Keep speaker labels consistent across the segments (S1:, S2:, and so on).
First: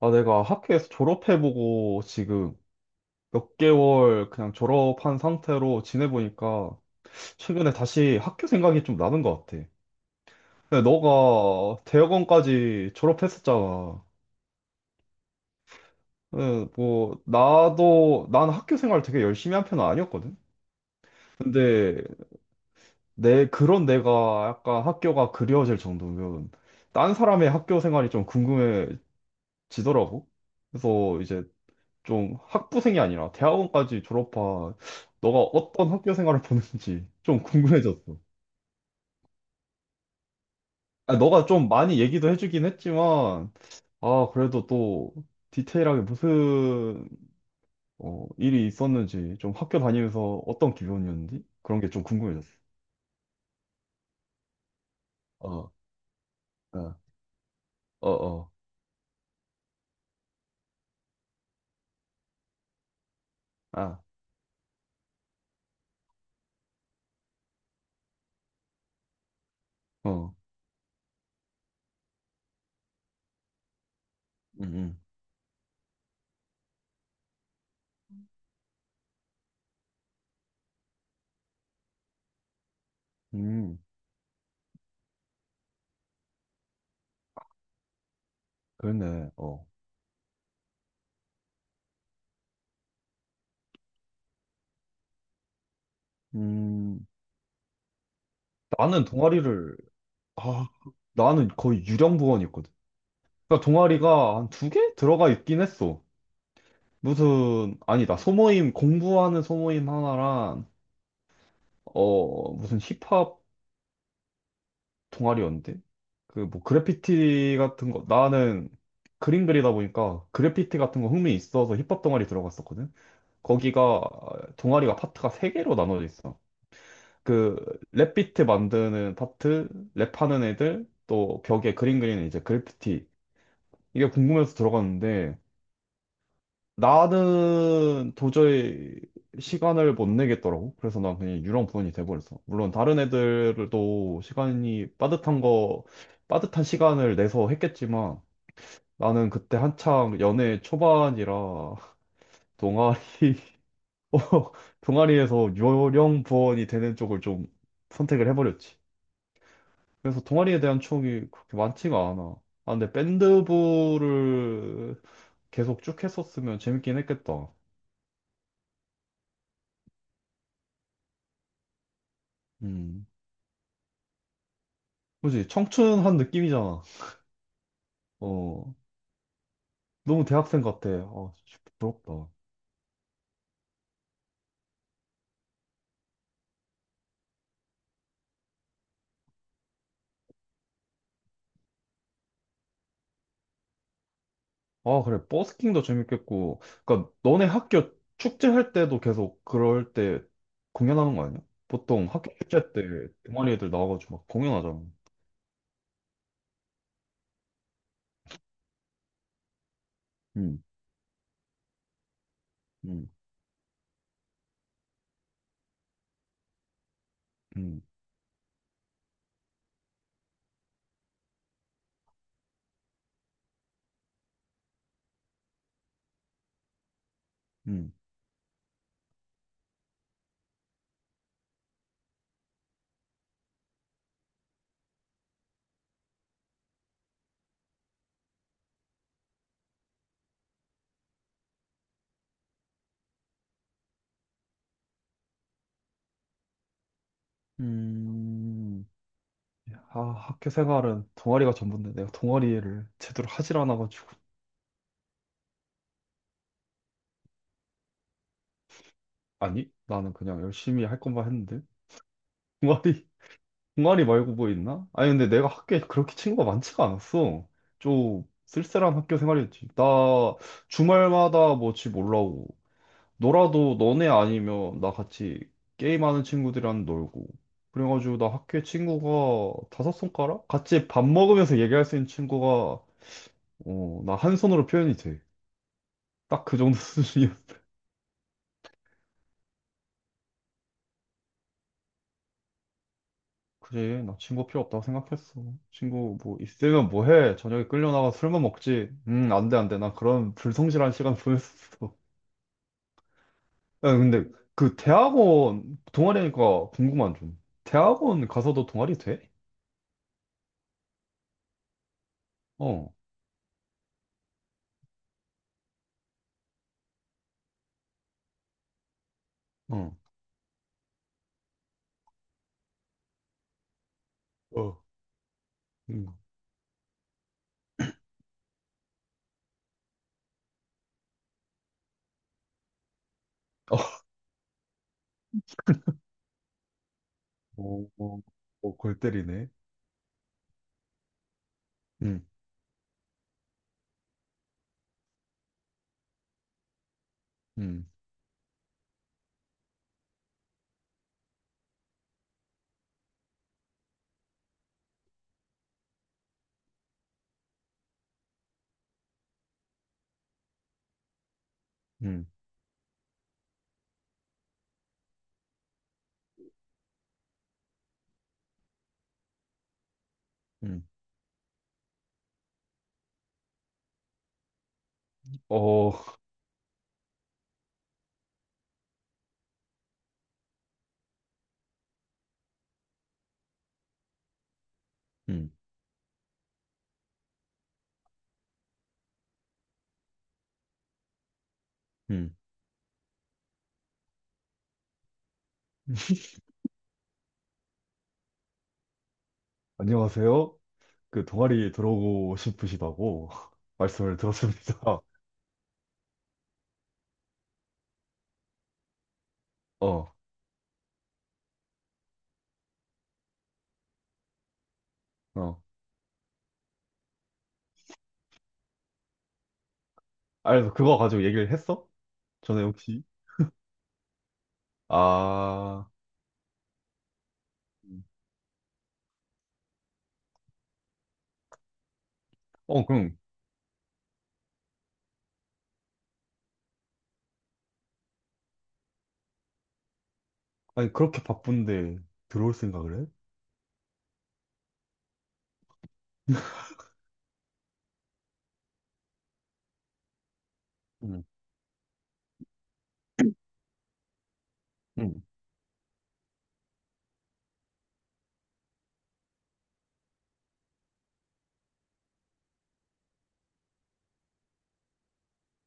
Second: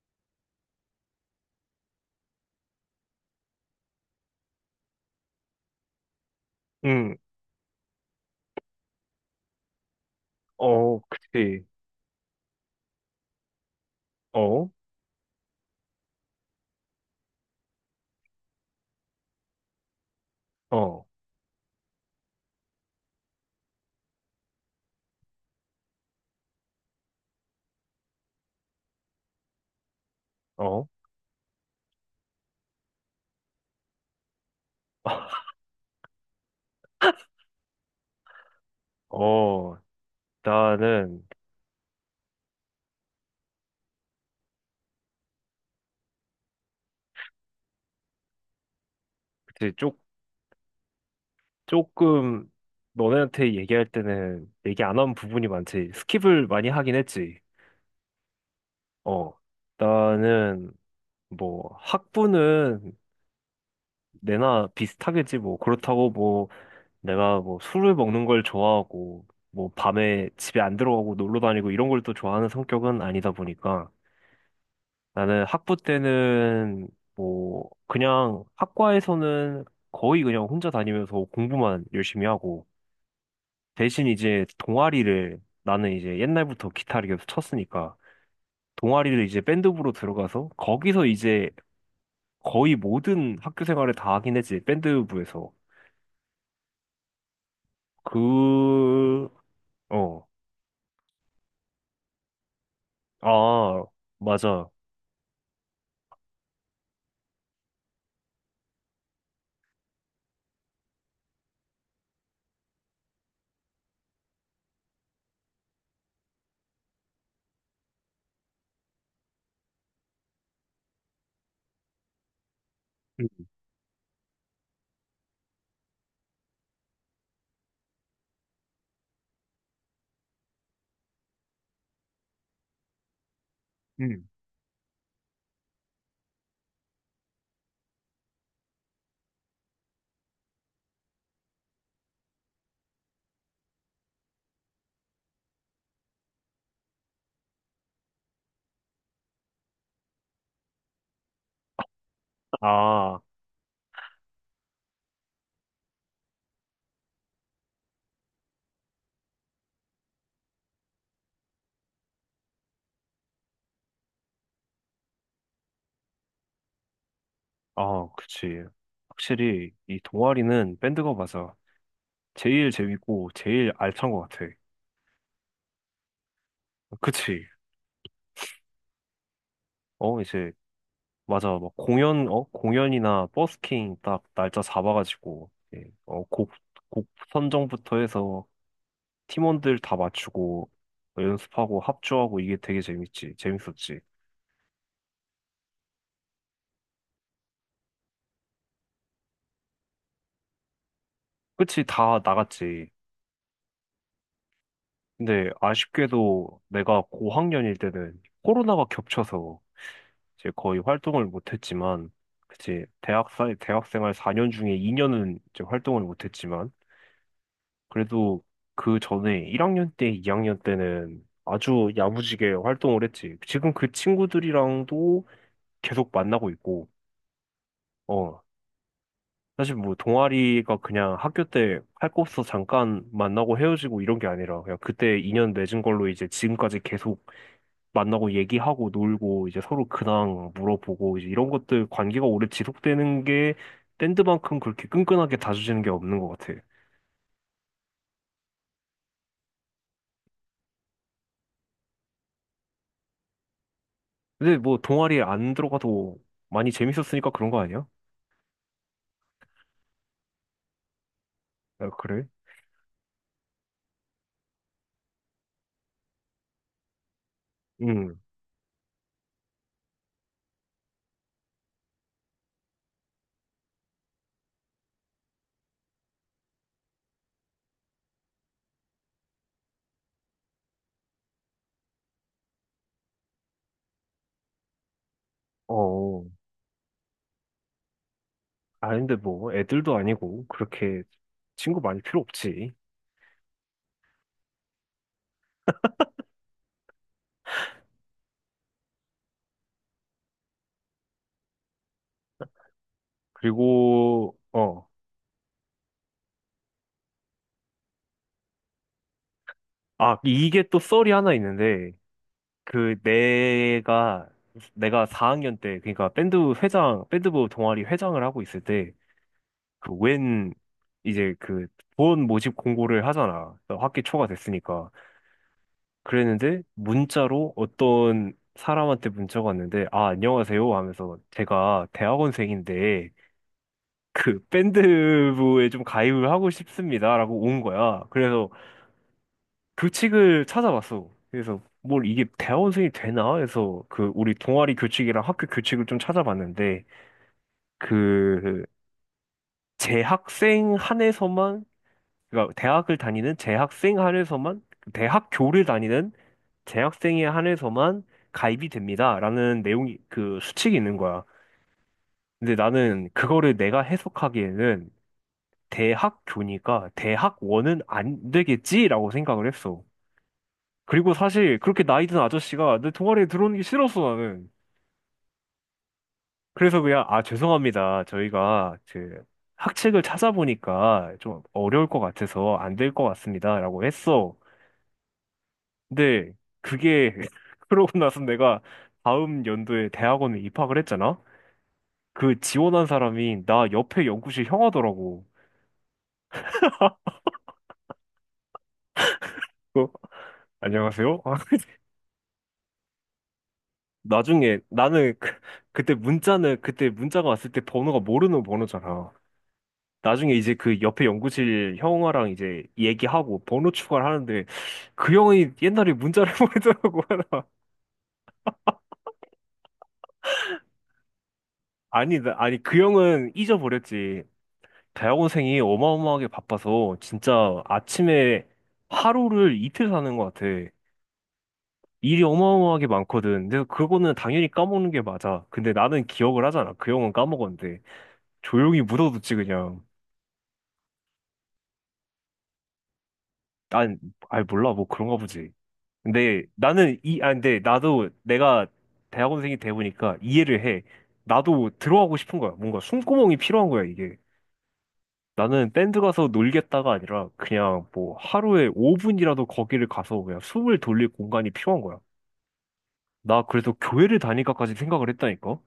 S1: 아, 내가 학교에서 졸업해보고 지금 몇 개월 그냥 졸업한 상태로 지내보니까
S2: 응,
S1: 최근에 다시 학교 생각이 좀 나는 것 같아. 근데
S2: 어, 그치.
S1: 너가 대학원까지 졸업했었잖아.
S2: 어,
S1: 응, 뭐, 난 학교 생활 되게 열심히 한 편은 아니었거든?
S2: 어,
S1: 근데 그런 내가 약간 학교가 그리워질 정도면 딴 사람의 학교 생활이 좀 궁금해지더라고.
S2: 어,
S1: 그래서 이제 좀 학부생이 아니라 대학원까지 졸업한 너가 어떤 학교 생활을 보는지 좀 궁금해졌어.
S2: 어,
S1: 아,
S2: 나는,
S1: 너가 좀 많이 얘기도 해주긴 했지만, 아, 그래도 또 디테일하게 무슨 어, 일이 있었는지, 좀
S2: 그치,
S1: 학교 다니면서 어떤 기분이었는지 그런 게 좀
S2: 조금,
S1: 궁금해졌어.
S2: 너네한테 얘기할 때는 얘기 안 한 부분이
S1: 어,
S2: 많지. 스킵을 많이 하긴
S1: 어,
S2: 했지.
S1: 어, 어,
S2: 어, 나는, 뭐, 학부는
S1: 아,
S2: 내나 비슷하겠지. 뭐, 그렇다고 뭐, 내가 뭐, 술을 먹는 걸 좋아하고, 뭐, 밤에
S1: 어,
S2: 집에 안 들어가고 놀러 다니고 이런 걸 또 좋아하는 성격은 아니다 보니까.
S1: 음,
S2: 나는 학부 때는 뭐 그냥 학과에서는 거의 그냥 혼자 다니면서 공부만 열심히 하고,
S1: 음, 음,
S2: 대신 이제 동아리를, 나는 이제 옛날부터 기타를 계속 쳤으니까 동아리를
S1: 그랬네.
S2: 이제
S1: 어,
S2: 밴드부로 들어가서, 거기서 이제 거의 모든 학교 생활을 다 하긴 했지, 밴드부에서.
S1: 음, 나는
S2: 그,
S1: 동아리를,
S2: 어,
S1: 아, 나는 거의 유령 부원이었거든. 그러니까
S2: 아,
S1: 동아리가 한 두
S2: 맞아.
S1: 개 들어가 있긴 했어. 무슨, 아니다. 소모임, 공부하는 소모임 하나랑, 어, 무슨 힙합 동아리였는데? 그, 뭐, 그래피티 같은 거, 나는 그림 그리다 보니까 그래피티 같은 거 흥미 있어서 힙합 동아리 들어갔었거든?
S2: 음,
S1: 거기가, 동아리가 파트가 세개로 나눠져 있어. 그, 랩비트 만드는 파트, 랩하는 애들, 또 벽에 그림 그리는 이제 그래피티. 이게
S2: 음.
S1: 궁금해서 들어갔는데, 나는 도저히 시간을 못 내겠더라고. 그래서 난 그냥 유령분이 돼버렸어. 물론 다른 애들도 시간이 빠듯한 거, 빠듯한 시간을 내서 했겠지만 나는 그때 한창 연애 초반이라 동아리,
S2: 아,
S1: 어, 동아리에서 유령부원이 되는 쪽을 좀 선택을 해버렸지. 그래서 동아리에 대한 추억이 그렇게 많지가 않아. 아, 근데 밴드부를 계속 쭉 했었으면 재밌긴 했겠다.
S2: 아, 그치. 확실히 이 동아리는 밴드가 맞아. 제일
S1: 음.
S2: 재밌고 제일 알찬 것 같아.
S1: 그지? 청춘한 느낌이잖아.
S2: 그치?
S1: 어,
S2: 어,
S1: 너무
S2: 이제
S1: 대학생 같아. 아,
S2: 맞아.
S1: 진짜
S2: 막 공연,
S1: 부럽다.
S2: 어, 공연이나 버스킹 딱 날짜 잡아가지고 어곡곡 선정부터 해서 팀원들 다 맞추고 뭐 연습하고 합주하고, 이게 되게 재밌지. 재밌었지.
S1: 아, 그래. 버스킹도 재밌겠고. 그니까, 너네 학교 축제할 때도 계속 그럴 때 공연하는 거 아니야?
S2: 그치?
S1: 보통
S2: 다
S1: 학교 축제 때
S2: 나갔지.
S1: 동아리 애들 나와가지고 막 공연하잖아.
S2: 근데 아쉽게도 내가 고학년일 때는 코로나가 겹쳐서 이제
S1: 응,
S2: 거의 활동을 못했지만, 그치?
S1: 응,
S2: 대학 사 대학생활 4년 중에 2년은 이제 활동을 못했지만,
S1: 응,
S2: 그래도 그 전에 1학년 때, 2학년 때는 아주 야무지게 활동을 했지. 지금 그 친구들이랑도 계속 만나고 있고,
S1: 응.
S2: 어. 사실 뭐 동아리가 그냥 학교 때 할 거 없어 잠깐 만나고 헤어지고 이런 게 아니라, 그냥 그때 인연 맺은 걸로 이제 지금까지 계속 만나고 얘기하고 놀고 이제 서로 근황 물어보고 이제 이런 것들, 관계가 오래 지속되는 게 밴드만큼 그렇게 끈끈하게 다져지는 게 없는 것 같아.
S1: 음, 아, 학교 생활은 동아리가 전부인데 내가 동아리를 제대로 하질 않아가지고.
S2: 근데 뭐 동아리에 안 들어가도 많이 재밌었으니까 그런 거 아니야?
S1: 아니, 나는 그냥 열심히 할 것만 했는데.
S2: 아, 그래?
S1: 동아리 동아리 말고 뭐 있나? 아니, 근데 내가 학교에 그렇게 친구가 많지가 않았어.
S2: 응.
S1: 좀 쓸쓸한 학교 생활이었지. 나 주말마다 뭐 집 올라오고, 놀아도 너네 아니면 나 같이 게임하는 친구들이랑 놀고. 그래가지고 나 학교에 친구가 다섯 손가락? 같이 밥 먹으면서 얘기할 수 있는 친구가, 어, 나 한 손으로 표현이 돼.
S2: 어.
S1: 딱 그 정도 수준이야.
S2: 아, 근데 뭐, 애들도 아니고, 그렇게 친구 많이 필요 없지.
S1: 그래, 나 친구 필요 없다고 생각했어. 친구 뭐 있으면 뭐 해? 저녁에 끌려 나가 술만 먹지. 안 돼, 안 돼. 나 그런 불성실한 시간 보냈었어. 야, 근데
S2: 그리고,
S1: 그
S2: 어.
S1: 대학원 동아리니까 궁금한 좀. 대학원 가서도 동아리 돼?
S2: 아, 이게 또 썰이 하나 있는데,
S1: 어,
S2: 그, 내가 4학년 때, 그러니까 밴드 회장, 밴드부 동아리 회장을 하고 있을 때, 그,
S1: 어,
S2: 웬, 이제 그, 본 모집 공고를 하잖아. 학기 초가
S1: 어,
S2: 됐으니까.
S1: 음.
S2: 그랬는데, 문자로 어떤 사람한테 문자가 왔는데, 아, 안녕하세요 하면서, 제가 대학원생인데,
S1: 어,
S2: 그 밴드부에 좀 가입을 하고 싶습니다라고 온
S1: 어,
S2: 거야.
S1: 어,
S2: 그래서
S1: 어, 골 때리네.
S2: 교칙을 찾아봤어. 그래서 뭘 이게
S1: 음,
S2: 대학원생이 되나 해서 그 우리 동아리 교칙이랑 학교 교칙을 좀 찾아봤는데,
S1: 음,
S2: 그 재학생 한에서만, 그러니까 대학을 다니는 재학생 한에서만, 대학교를 다니는 재학생에 한해서만 가입이 됩니다라는 내용이 그 수칙이 있는 거야.
S1: 음,
S2: 근데 나는 그거를 내가 해석하기에는, 대학 교니까 대학원은 안 되겠지라고 생각을 했어.
S1: 음.
S2: 그리고 사실 그렇게 나이 든 아저씨가 내 동아리에 들어오는 게 싫었어, 나는.
S1: 어,
S2: 그래서 그냥, 아, 죄송합니다. 저희가 그 학책을 찾아보니까 좀 어려울 것 같아서 안 될 것 같습니다, 라고 했어.
S1: 음,
S2: 근데 그게, 그러고 나서 내가 다음 연도에 대학원에 입학을 했잖아?
S1: 음.
S2: 그 지원한 사람이 나 옆에 연구실 형하더라고. 어,
S1: 안녕하세요.
S2: 안녕하세요?
S1: 그 동아리 들어오고 싶으시다고 말씀을
S2: 나중에
S1: 들었습니다.
S2: 나는 그, 그때 문자는, 그때 문자가 왔을 때 번호가 모르는 번호잖아.
S1: 어,
S2: 나중에 이제 그 옆에 연구실 형아랑 이제 얘기하고 번호 추가를 하는데 그 형이
S1: 어.
S2: 옛날에 문자를 보내더라고.
S1: 아, 그래서 그거 가지고 얘기를 했어?
S2: 아니, 아니
S1: 전에
S2: 그
S1: 혹시?
S2: 형은 잊어버렸지. 대학원생이
S1: 아,
S2: 어마어마하게 바빠서 진짜
S1: 음.
S2: 아침에 하루를 이틀 사는 것 같아. 일이
S1: 어,
S2: 어마어마하게
S1: 그럼,
S2: 많거든. 근데 그거는 당연히 까먹는 게 맞아. 근데 나는 기억을 하잖아, 그 형은 까먹었는데. 조용히 묻어뒀지 그냥.
S1: 아니, 그렇게 바쁜데 들어올 생각을 해?
S2: 아니, 아니 몰라, 뭐 그런가 보지. 근데 나는 이, 아 근데 나도 내가 대학원생이 돼 보니까 이해를 해.
S1: 음,
S2: 나도 들어가고 싶은 거야. 뭔가 숨구멍이 필요한 거야 이게.
S1: 음.
S2: 나는 밴드 가서 놀겠다가 아니라 그냥 뭐 하루에 5분이라도 거기를 가서 그냥 숨을 돌릴 공간이 필요한 거야. 나 그래서 교회를 다닐까까지 생각을 했다니까.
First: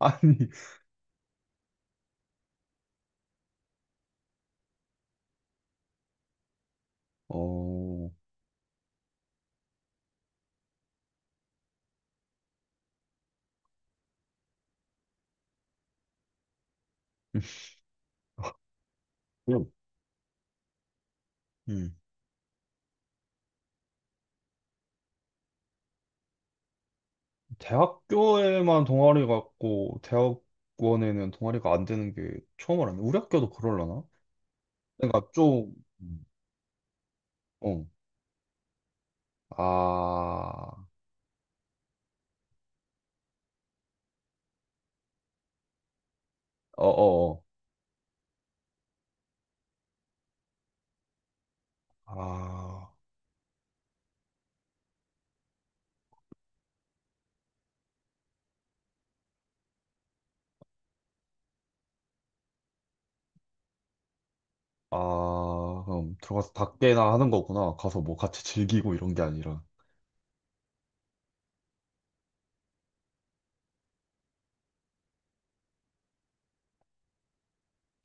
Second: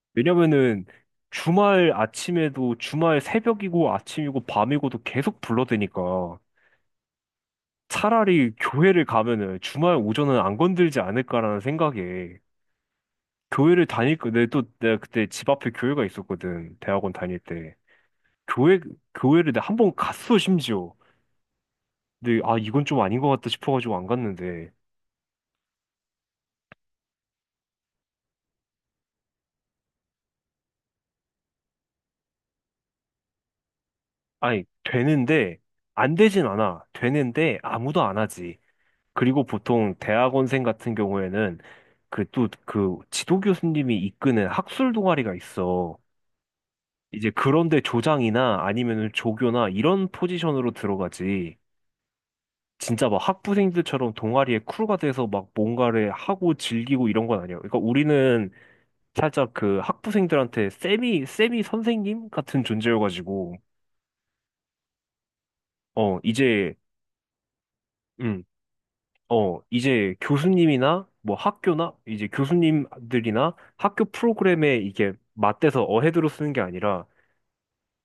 S1: 아니,
S2: 왜냐면은 주말 아침에도, 주말 새벽이고 아침이고 밤이고도 계속 불러대니까.
S1: 어,
S2: 차라리 교회를 가면은 주말 오전은 안 건들지 않을까라는 생각에 교회를 다닐 거, 내가 또 내가 그때 집 앞에 교회가 있었거든, 대학원 다닐 때. 교회, 교회를 내가
S1: 그냥
S2: 한 번 갔어, 심지어.
S1: 음.
S2: 근데 아 이건 좀 아닌 것 같다 싶어가지고 안 갔는데.
S1: 대학교에만 동아리 같고, 대학원에는 동아리가 안 되는 게 처음 알았네. 우리 학교도 그럴라나?
S2: 아니
S1: 그러니까
S2: 되는데,
S1: 좀,
S2: 안
S1: 음.
S2: 되진 않아, 되는데
S1: 어,
S2: 아무도 안 하지. 그리고 보통 대학원생
S1: 아,
S2: 같은 경우에는 그 또 그 지도 교수님이 이끄는 학술 동아리가 있어. 이제
S1: 어어어.
S2: 그런데 조장이나 아니면 조교나 이런 포지션으로 들어가지.
S1: 아,
S2: 진짜 막 학부생들처럼 동아리에 쿨가 돼서 막 뭔가를 하고 즐기고 이런 건 아니야. 그러니까 우리는 살짝 그 학부생들한테 세미 선생님 같은 존재여가지고,
S1: 아, 그럼
S2: 어,
S1: 들어가서
S2: 이제,
S1: 닭게나 하는 거구나. 가서 뭐
S2: 음,
S1: 같이 즐기고 이런 게
S2: 어,
S1: 아니라.
S2: 이제 교수님이나 뭐 학교나 이제 교수님들이나 학교 프로그램에 이게 맞대서 어헤드로 쓰는 게 아니라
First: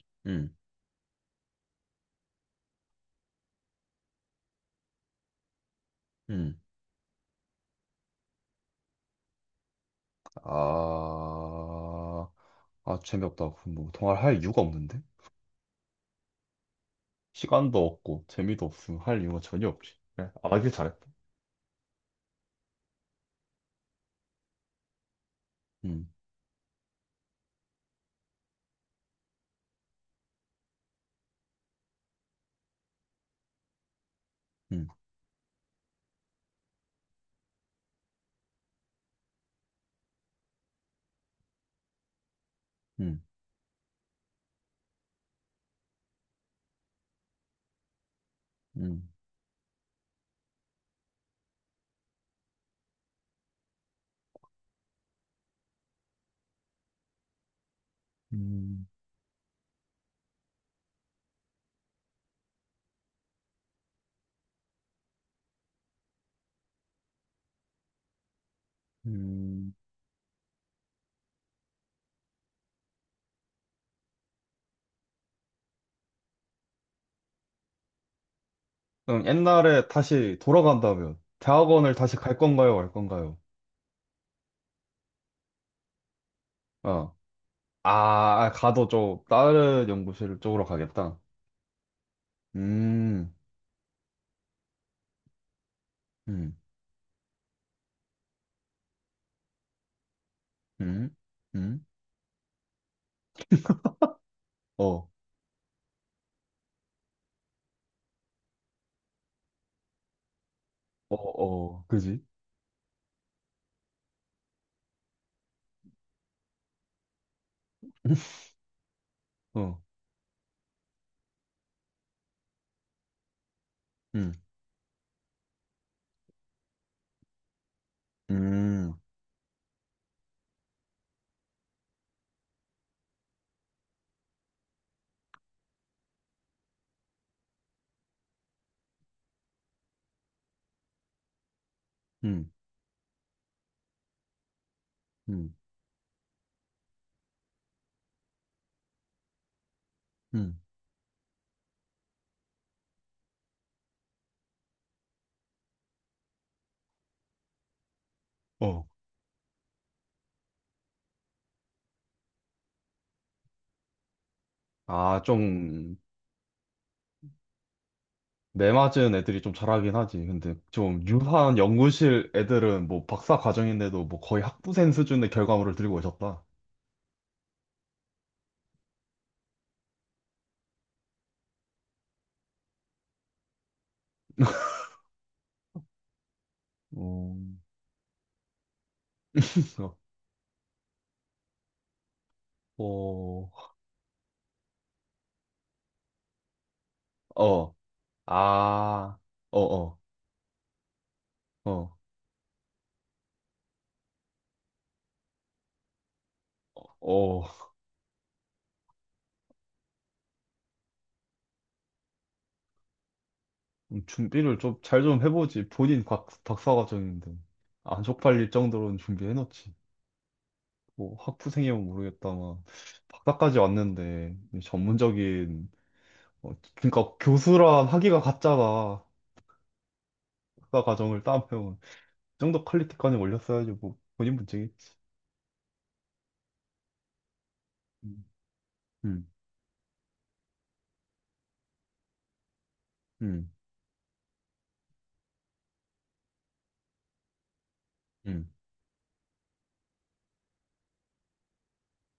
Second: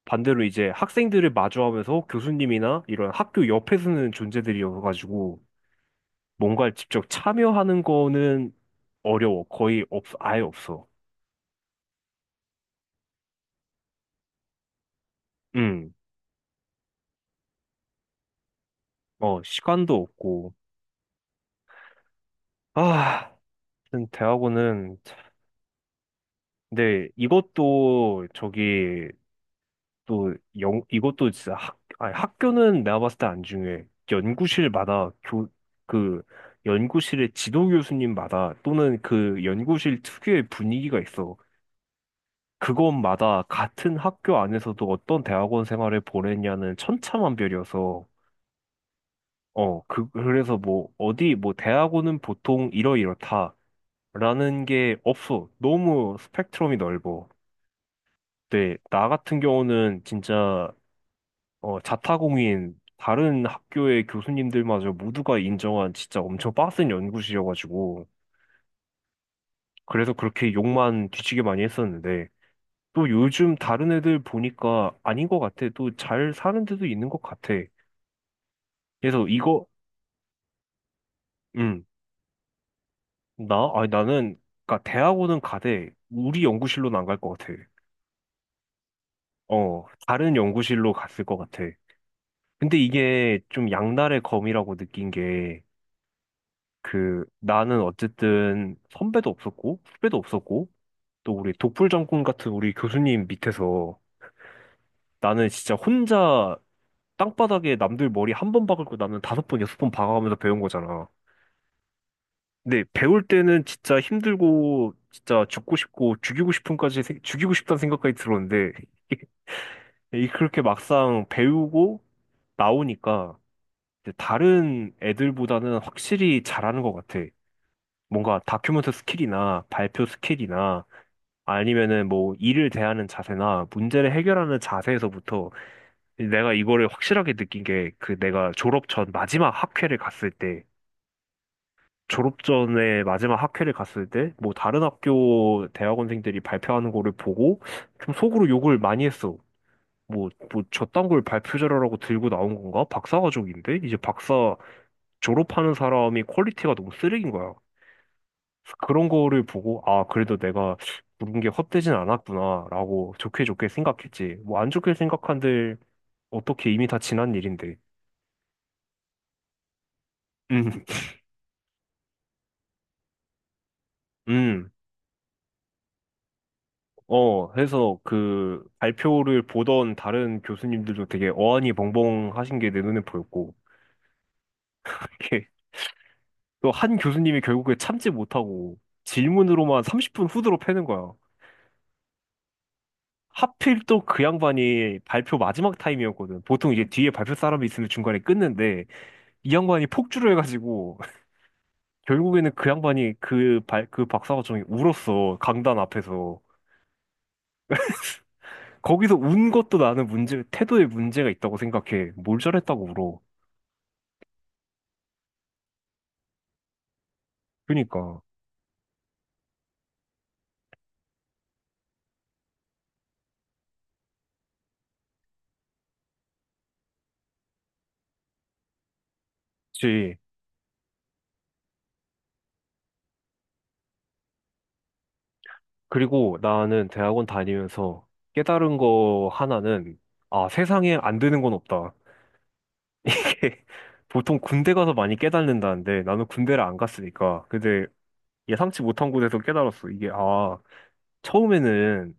S2: 반대로
S1: 음,
S2: 이제 학생들을 마주하면서 교수님이나 이런 학교 옆에 서는 존재들이어가지고,
S1: 음.
S2: 뭔가 직접 참여하는 거는 어려워. 거의 아예 없어.
S1: 아, 아, 재미없다. 그럼 뭐, 통화를 할 이유가 없는데?
S2: 음,
S1: 시간도 없고, 재미도 없으면 할 이유가
S2: 어,
S1: 전혀 없지.
S2: 시간도
S1: 그래,
S2: 없고.
S1: 아, 이게 잘했다.
S2: 아, 하여튼 대학원은, 참-
S1: 음,
S2: 근데 이것도 저기 또 이것도 진짜 학, 아니, 학교는 내가 봤을 때 안 중요해.
S1: 음,
S2: 연구실마다 교, 그 연구실의 지도 교수님마다 또는 그 연구실 특유의 분위기가 있어.
S1: 음,
S2: 그곳마다 같은 학교 안에서도 어떤 대학원 생활을 보냈냐는 천차만별이어서,
S1: 음,
S2: 어, 그, 그래서 뭐, 어디, 뭐, 대학원은 보통 이러이렇다 라는 게 없어. 너무 스펙트럼이 넓어. 네,
S1: 음,
S2: 나 같은 경우는 진짜, 어, 자타공인, 다른 학교의 교수님들마저 모두가 인정한 진짜 엄청 빡센 연구실이어가지고,
S1: 음.
S2: 그래서 그렇게 욕만 뒤지게 많이 했었는데, 또 요즘 다른 애들 보니까 아닌 것 같아. 또 잘 사는 데도 있는 것 같아. 그래서
S1: 그럼
S2: 이거,
S1: 옛날에 다시 돌아간다면,
S2: 음,
S1: 대학원을 다시 갈 건가요, 말 건가요?
S2: 나? 아니, 나는, 그니까 대학원은 가되, 우리 연구실로는 안
S1: 어.
S2: 갈 것 같아.
S1: 아, 아, 가도 좀,
S2: 어,
S1: 다른
S2: 다른
S1: 연구실 쪽으로
S2: 연구실로
S1: 가겠다.
S2: 갔을 것 같아. 근데
S1: 음,
S2: 이게 좀 양날의 검이라고 느낀 게,
S1: 음,
S2: 그, 나는 어쨌든 선배도 없었고, 후배도 없었고,
S1: 음,
S2: 또 우리
S1: 음,
S2: 독불 장군 같은 우리 교수님 밑에서
S1: 어,
S2: 나는 진짜 혼자 땅바닥에 남들 머리 한 번 박을 거 나는 다섯 번, 여섯 번 박아가면서 배운 거잖아.
S1: 어, 어, 그지?
S2: 네, 배울 때는 진짜 힘들고, 진짜 죽고 싶고, 죽이고 싶은까지, 죽이고 싶다는 생각까지 들었는데,
S1: 어,
S2: 이 그렇게 막상 배우고 나오니까, 이제
S1: 음,
S2: 다른 애들보다는 확실히 잘하는 것 같아. 뭔가 다큐멘터
S1: 음,
S2: 스킬이나 발표 스킬이나, 아니면은 뭐 일을 대하는 자세나 문제를 해결하는 자세에서부터, 내가 이거를 확실하게 느낀 게, 그 내가 졸업 전 마지막 학회를 갔을 때, 졸업
S1: 음,
S2: 전에 마지막 학회를 갔을 때 뭐 다른
S1: 음.
S2: 학교 대학원생들이 발표하는 거를 보고 좀 속으로 욕을 많이 했어. 뭐,
S1: 음.
S2: 뭐 저딴 걸 발표 자료라고 들고 나온 건가? 박사 과정인데? 이제 박사 졸업하는 사람이 퀄리티가 너무 쓰레기인 거야.
S1: 어.
S2: 그런 거를 보고, 아, 그래도 내가 부른 게 헛되진 않았구나, 라고 좋게 좋게 생각했지. 뭐 안 좋게
S1: 아,
S2: 생각한들
S1: 좀,
S2: 어떻게, 이미 다 지난 일인데.
S1: 매 맞은 애들이 좀 잘하긴 하지. 근데
S2: 음,
S1: 좀 유한 연구실 애들은 뭐 박사 과정인데도 뭐 거의
S2: 음.
S1: 학부생 수준의 결과물을 들고 오셨다.
S2: 어, 해서 그 발표를 보던 다른 교수님들도 되게 어안이 벙벙 하신 게 내 눈에 보였고, 이렇게 또 한
S1: 어
S2: 교수님이 결국에 참지 못하고 질문으로만 30분 후드로 패는 거야.
S1: 어,
S2: 하필 또 그 양반이 발표 마지막 타임이었거든. 보통 이제 뒤에 발표 사람이
S1: 어,
S2: 있으면 중간에 끊는데,
S1: 아,
S2: 이
S1: 어,
S2: 양반이
S1: 어,
S2: 폭주를 해가지고,
S1: 어,
S2: 결국에는 그 양반이 그 그 박사과정이 울었어. 강단 앞에서.
S1: 어,
S2: 거기서 운 것도 나는 문제, 태도에 문제가 있다고 생각해. 뭘 잘했다고 울어.
S1: 준비를 좀 잘 좀 해보지. 본인 박 박사 과정인데. 안
S2: 그니까.
S1: 쪽팔릴 정도로는 준비해놓지. 뭐 학부생이면 모르겠다만 박사까지 왔는데 이 전문적인 어, 그러니까 교수랑 학위가 같잖아.
S2: 그치.
S1: 학사 과정을 따면 그 정도 퀄리티까지 올렸어야지 뭐 본인 문제겠지.
S2: 그리고 나는 대학원 다니면서
S1: 음,
S2: 깨달은
S1: 음,
S2: 거 하나는, 아, 세상에 안 되는 건 없다.
S1: 음,
S2: 보통 군대 가서 많이 깨닫는다는데 나는 군대를 안 갔으니까. 근데
S1: 음,
S2: 예상치 못한 곳에서 깨달았어. 이게, 아, 처음에는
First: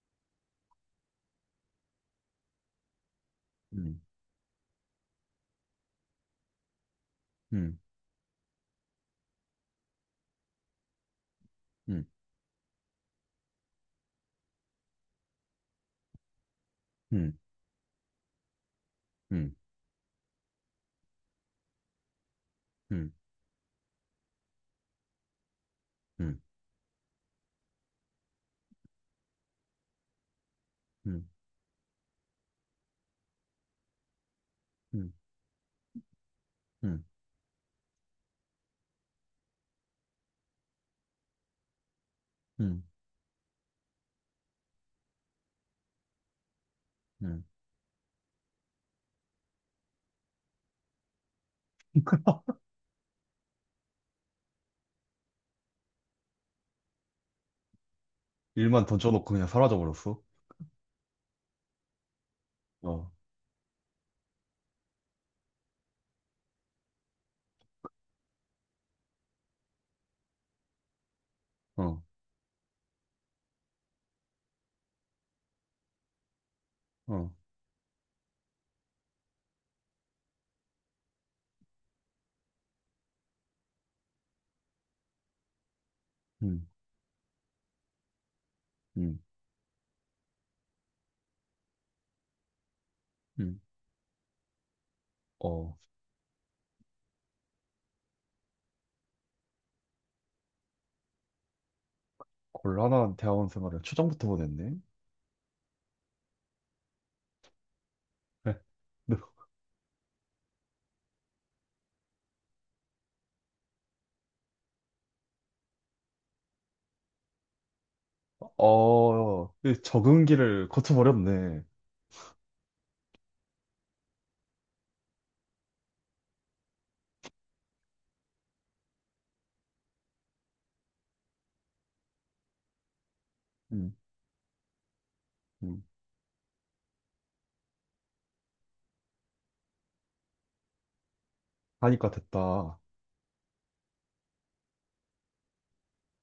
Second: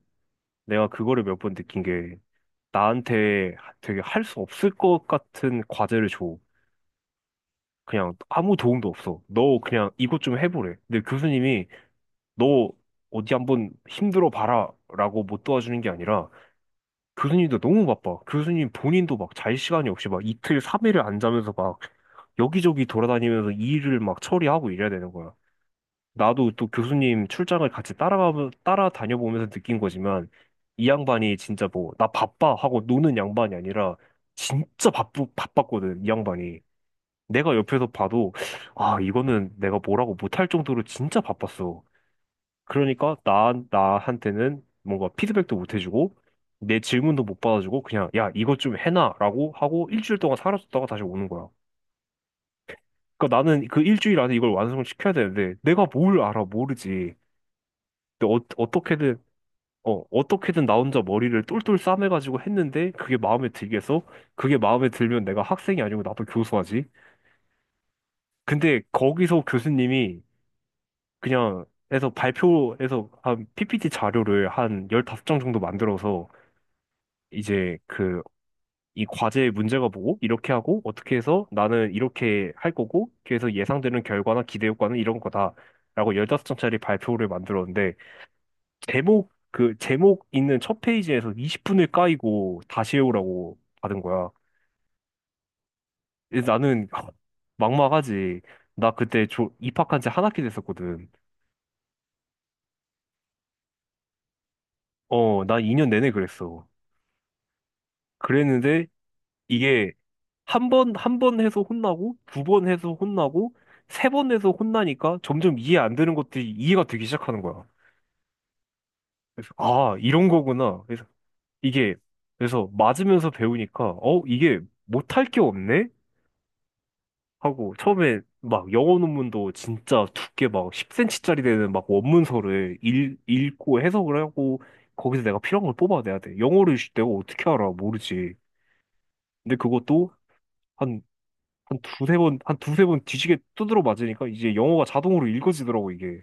S2: 내가 그거를 몇 번 느낀 게, 나한테 되게 할 수 없을 것 같은 과제를 줘.
S1: 음,
S2: 그냥 아무 도움도 없어. 너 그냥 이것 좀 해보래. 근데 교수님이
S1: 음,
S2: 너 어디 한번 힘들어 봐라 라고 못 도와주는 게 아니라,
S1: 음,
S2: 교수님도 너무 바빠. 교수님 본인도 막
S1: 음,
S2: 잘 시간이 없이 막 이틀, 삼일을안 자면서 막 여기저기
S1: 음, 음,
S2: 돌아다니면서 일을 막 처리하고 이래야 되는 거야.
S1: 음,
S2: 나도 또 교수님 출장을 같이 따라가, 따라다녀 보면서 느낀 거지만, 이
S1: 음,
S2: 양반이 진짜 뭐, 나 바빠 하고 노는 양반이 아니라 진짜
S1: 음,
S2: 바빴거든, 이 양반이.
S1: 음,
S2: 내가 옆에서 봐도, 아, 이거는 내가 뭐라고 못할 정도로 진짜 바빴어.
S1: 음,
S2: 그러니까 나, 나한테는 뭔가 피드백도 못 해주고 내 질문도 못
S1: 음.
S2: 받아주고 그냥 야 이것 좀 해놔라고 하고 일주일 동안 사라졌다가 다시 오는 거야. 그러니까 나는 그 일주일 안에 이걸 완성시켜야 되는데 내가 뭘 알아, 모르지. 근데 어,
S1: 일만 던져놓고 그냥 사라져버렸어.
S2: 어떻게든 나 혼자 머리를 똘똘 싸매가지고 했는데
S1: 어,
S2: 그게 마음에 들겠어? 그게 마음에 들면 내가 학생이 아니고 나도 교수하지. 근데 거기서 교수님이 그냥
S1: 어,
S2: 해서 발표해서 한 PPT 자료를 한 15장 정도 만들어서
S1: 어,
S2: 이제 그 이 과제의 문제가 뭐고 이렇게 하고 어떻게 해서 나는 이렇게 할 거고 그래서 예상되는 결과나 기대 효과는 이런 거다라고
S1: 음,
S2: 15장짜리 발표를 만들었는데
S1: 음,
S2: 제목, 그 제목 있는 첫 페이지에서 20분을 까이고 다시 해오라고
S1: 음.
S2: 받은 거야.
S1: 어,
S2: 그래서 나는 막막하지. 나 그때 조, 입학한 지 한 학기 됐었거든.
S1: 곤란한 대학원 생활을 초장부터 보냈네.
S2: 어, 나 2년 내내 그랬어.
S1: 네.
S2: 그랬는데 이게 한 번, 한 번 해서 혼나고, 두 번 해서 혼나고, 세 번 해서 혼나니까 점점 이해 안 되는 것들이 이해가 되기 시작하는 거야.
S1: 어,
S2: 그래서,
S1: 이
S2: 아, 이런
S1: 적응기를
S2: 거구나. 그래서
S1: 거쳐버렸네.
S2: 이게, 그래서 맞으면서 배우니까, 어, 이게 못할 게 없네? 하고, 처음에 막 영어 논문도 진짜 두께 막 10cm짜리 되는 막 원문서를 읽고
S1: 음,
S2: 해석을 하고, 거기서 내가 필요한 걸
S1: 음.
S2: 뽑아내야 돼. 영어를 내가 어떻게 알아? 모르지. 근데 그것도, 한 한
S1: 하니까
S2: 두세 번, 한
S1: 됐다.
S2: 두세 번 뒤지게 두드려 맞으니까 이제 영어가 자동으로 읽어지더라고, 이게.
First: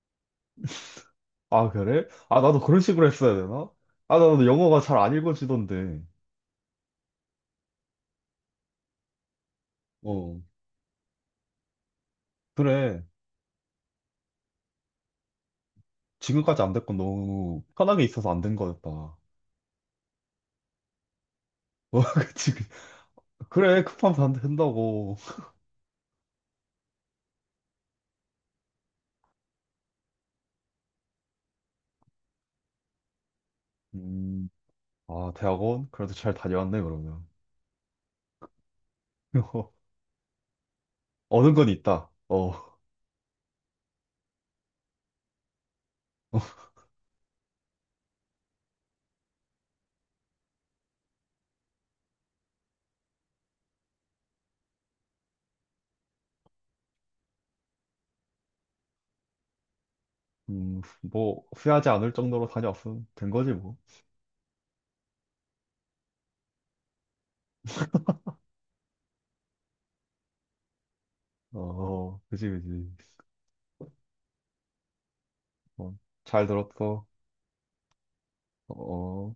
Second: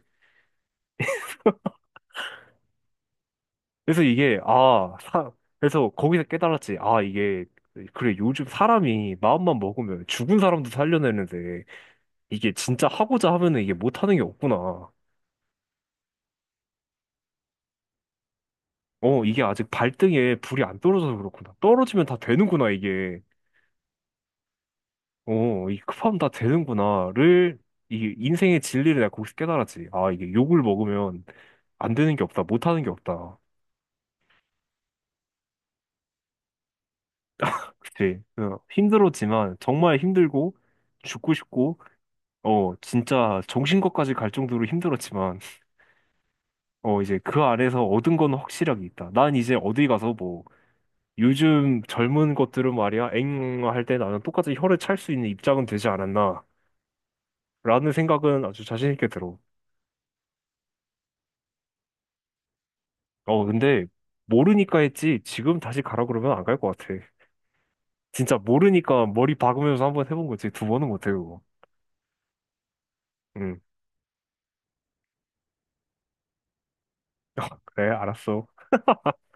S1: 아, 그래? 아, 나도 그런 식으로 했어야 되나?
S2: 그래서
S1: 아,
S2: 이게,
S1: 나도 영어가
S2: 아,
S1: 잘 안
S2: 사, 그래서
S1: 읽어지던데.
S2: 거기서 깨달았지. 아, 이게, 그래, 요즘 사람이 마음만 먹으면 죽은
S1: 어,
S2: 사람도 살려내는데 이게 진짜
S1: 그래.
S2: 하고자 하면은 이게 못하는 게 없구나.
S1: 지금까지 안 될 건 너무 편하게 있어서 안된 거였다. 어,
S2: 어, 이게 아직 발등에 불이 안 떨어져서 그렇구나. 떨어지면 다
S1: 그치.
S2: 되는구나, 이게.
S1: 그래, 급하면 안 된다고.
S2: 어, 이 급하면 다 되는구나를, 이 인생의 진리를 내가 거기서 깨달았지. 아, 이게 욕을 먹으면 안 되는 게 없다, 못하는 게 없다.
S1: 음, 아, 대학원? 그래도 잘 다녀왔네, 그러면.
S2: 그치, 그 힘들었지만, 정말 힘들고 죽고
S1: 얻은 건
S2: 싶고,
S1: 있다. 어,
S2: 어, 진짜 정신과까지 갈 정도로 힘들었지만 어 이제 그 안에서 얻은 건 확실하게 있다. 난 이제 어디 가서 뭐 요즘 젊은 것들은 말이야 엥, 응, 할때 나는 똑같이 혀를 찰 수 있는 입장은 되지 않았나라는 생각은 아주 자신 있게 들어.
S1: 뭐, 후회하지 않을 정도로 다녀왔으면 된
S2: 어
S1: 거지, 뭐.
S2: 근데 모르니까 했지, 지금 다시 가라 그러면 안 갈 것 같아. 진짜 모르니까 머리 박으면서 한번 해본 거지 두 번은 못해, 그거.
S1: 어, 그지, 그지.
S2: 응,
S1: 어, 잘 들었어.
S2: 그래, 알았어.
S1: 어.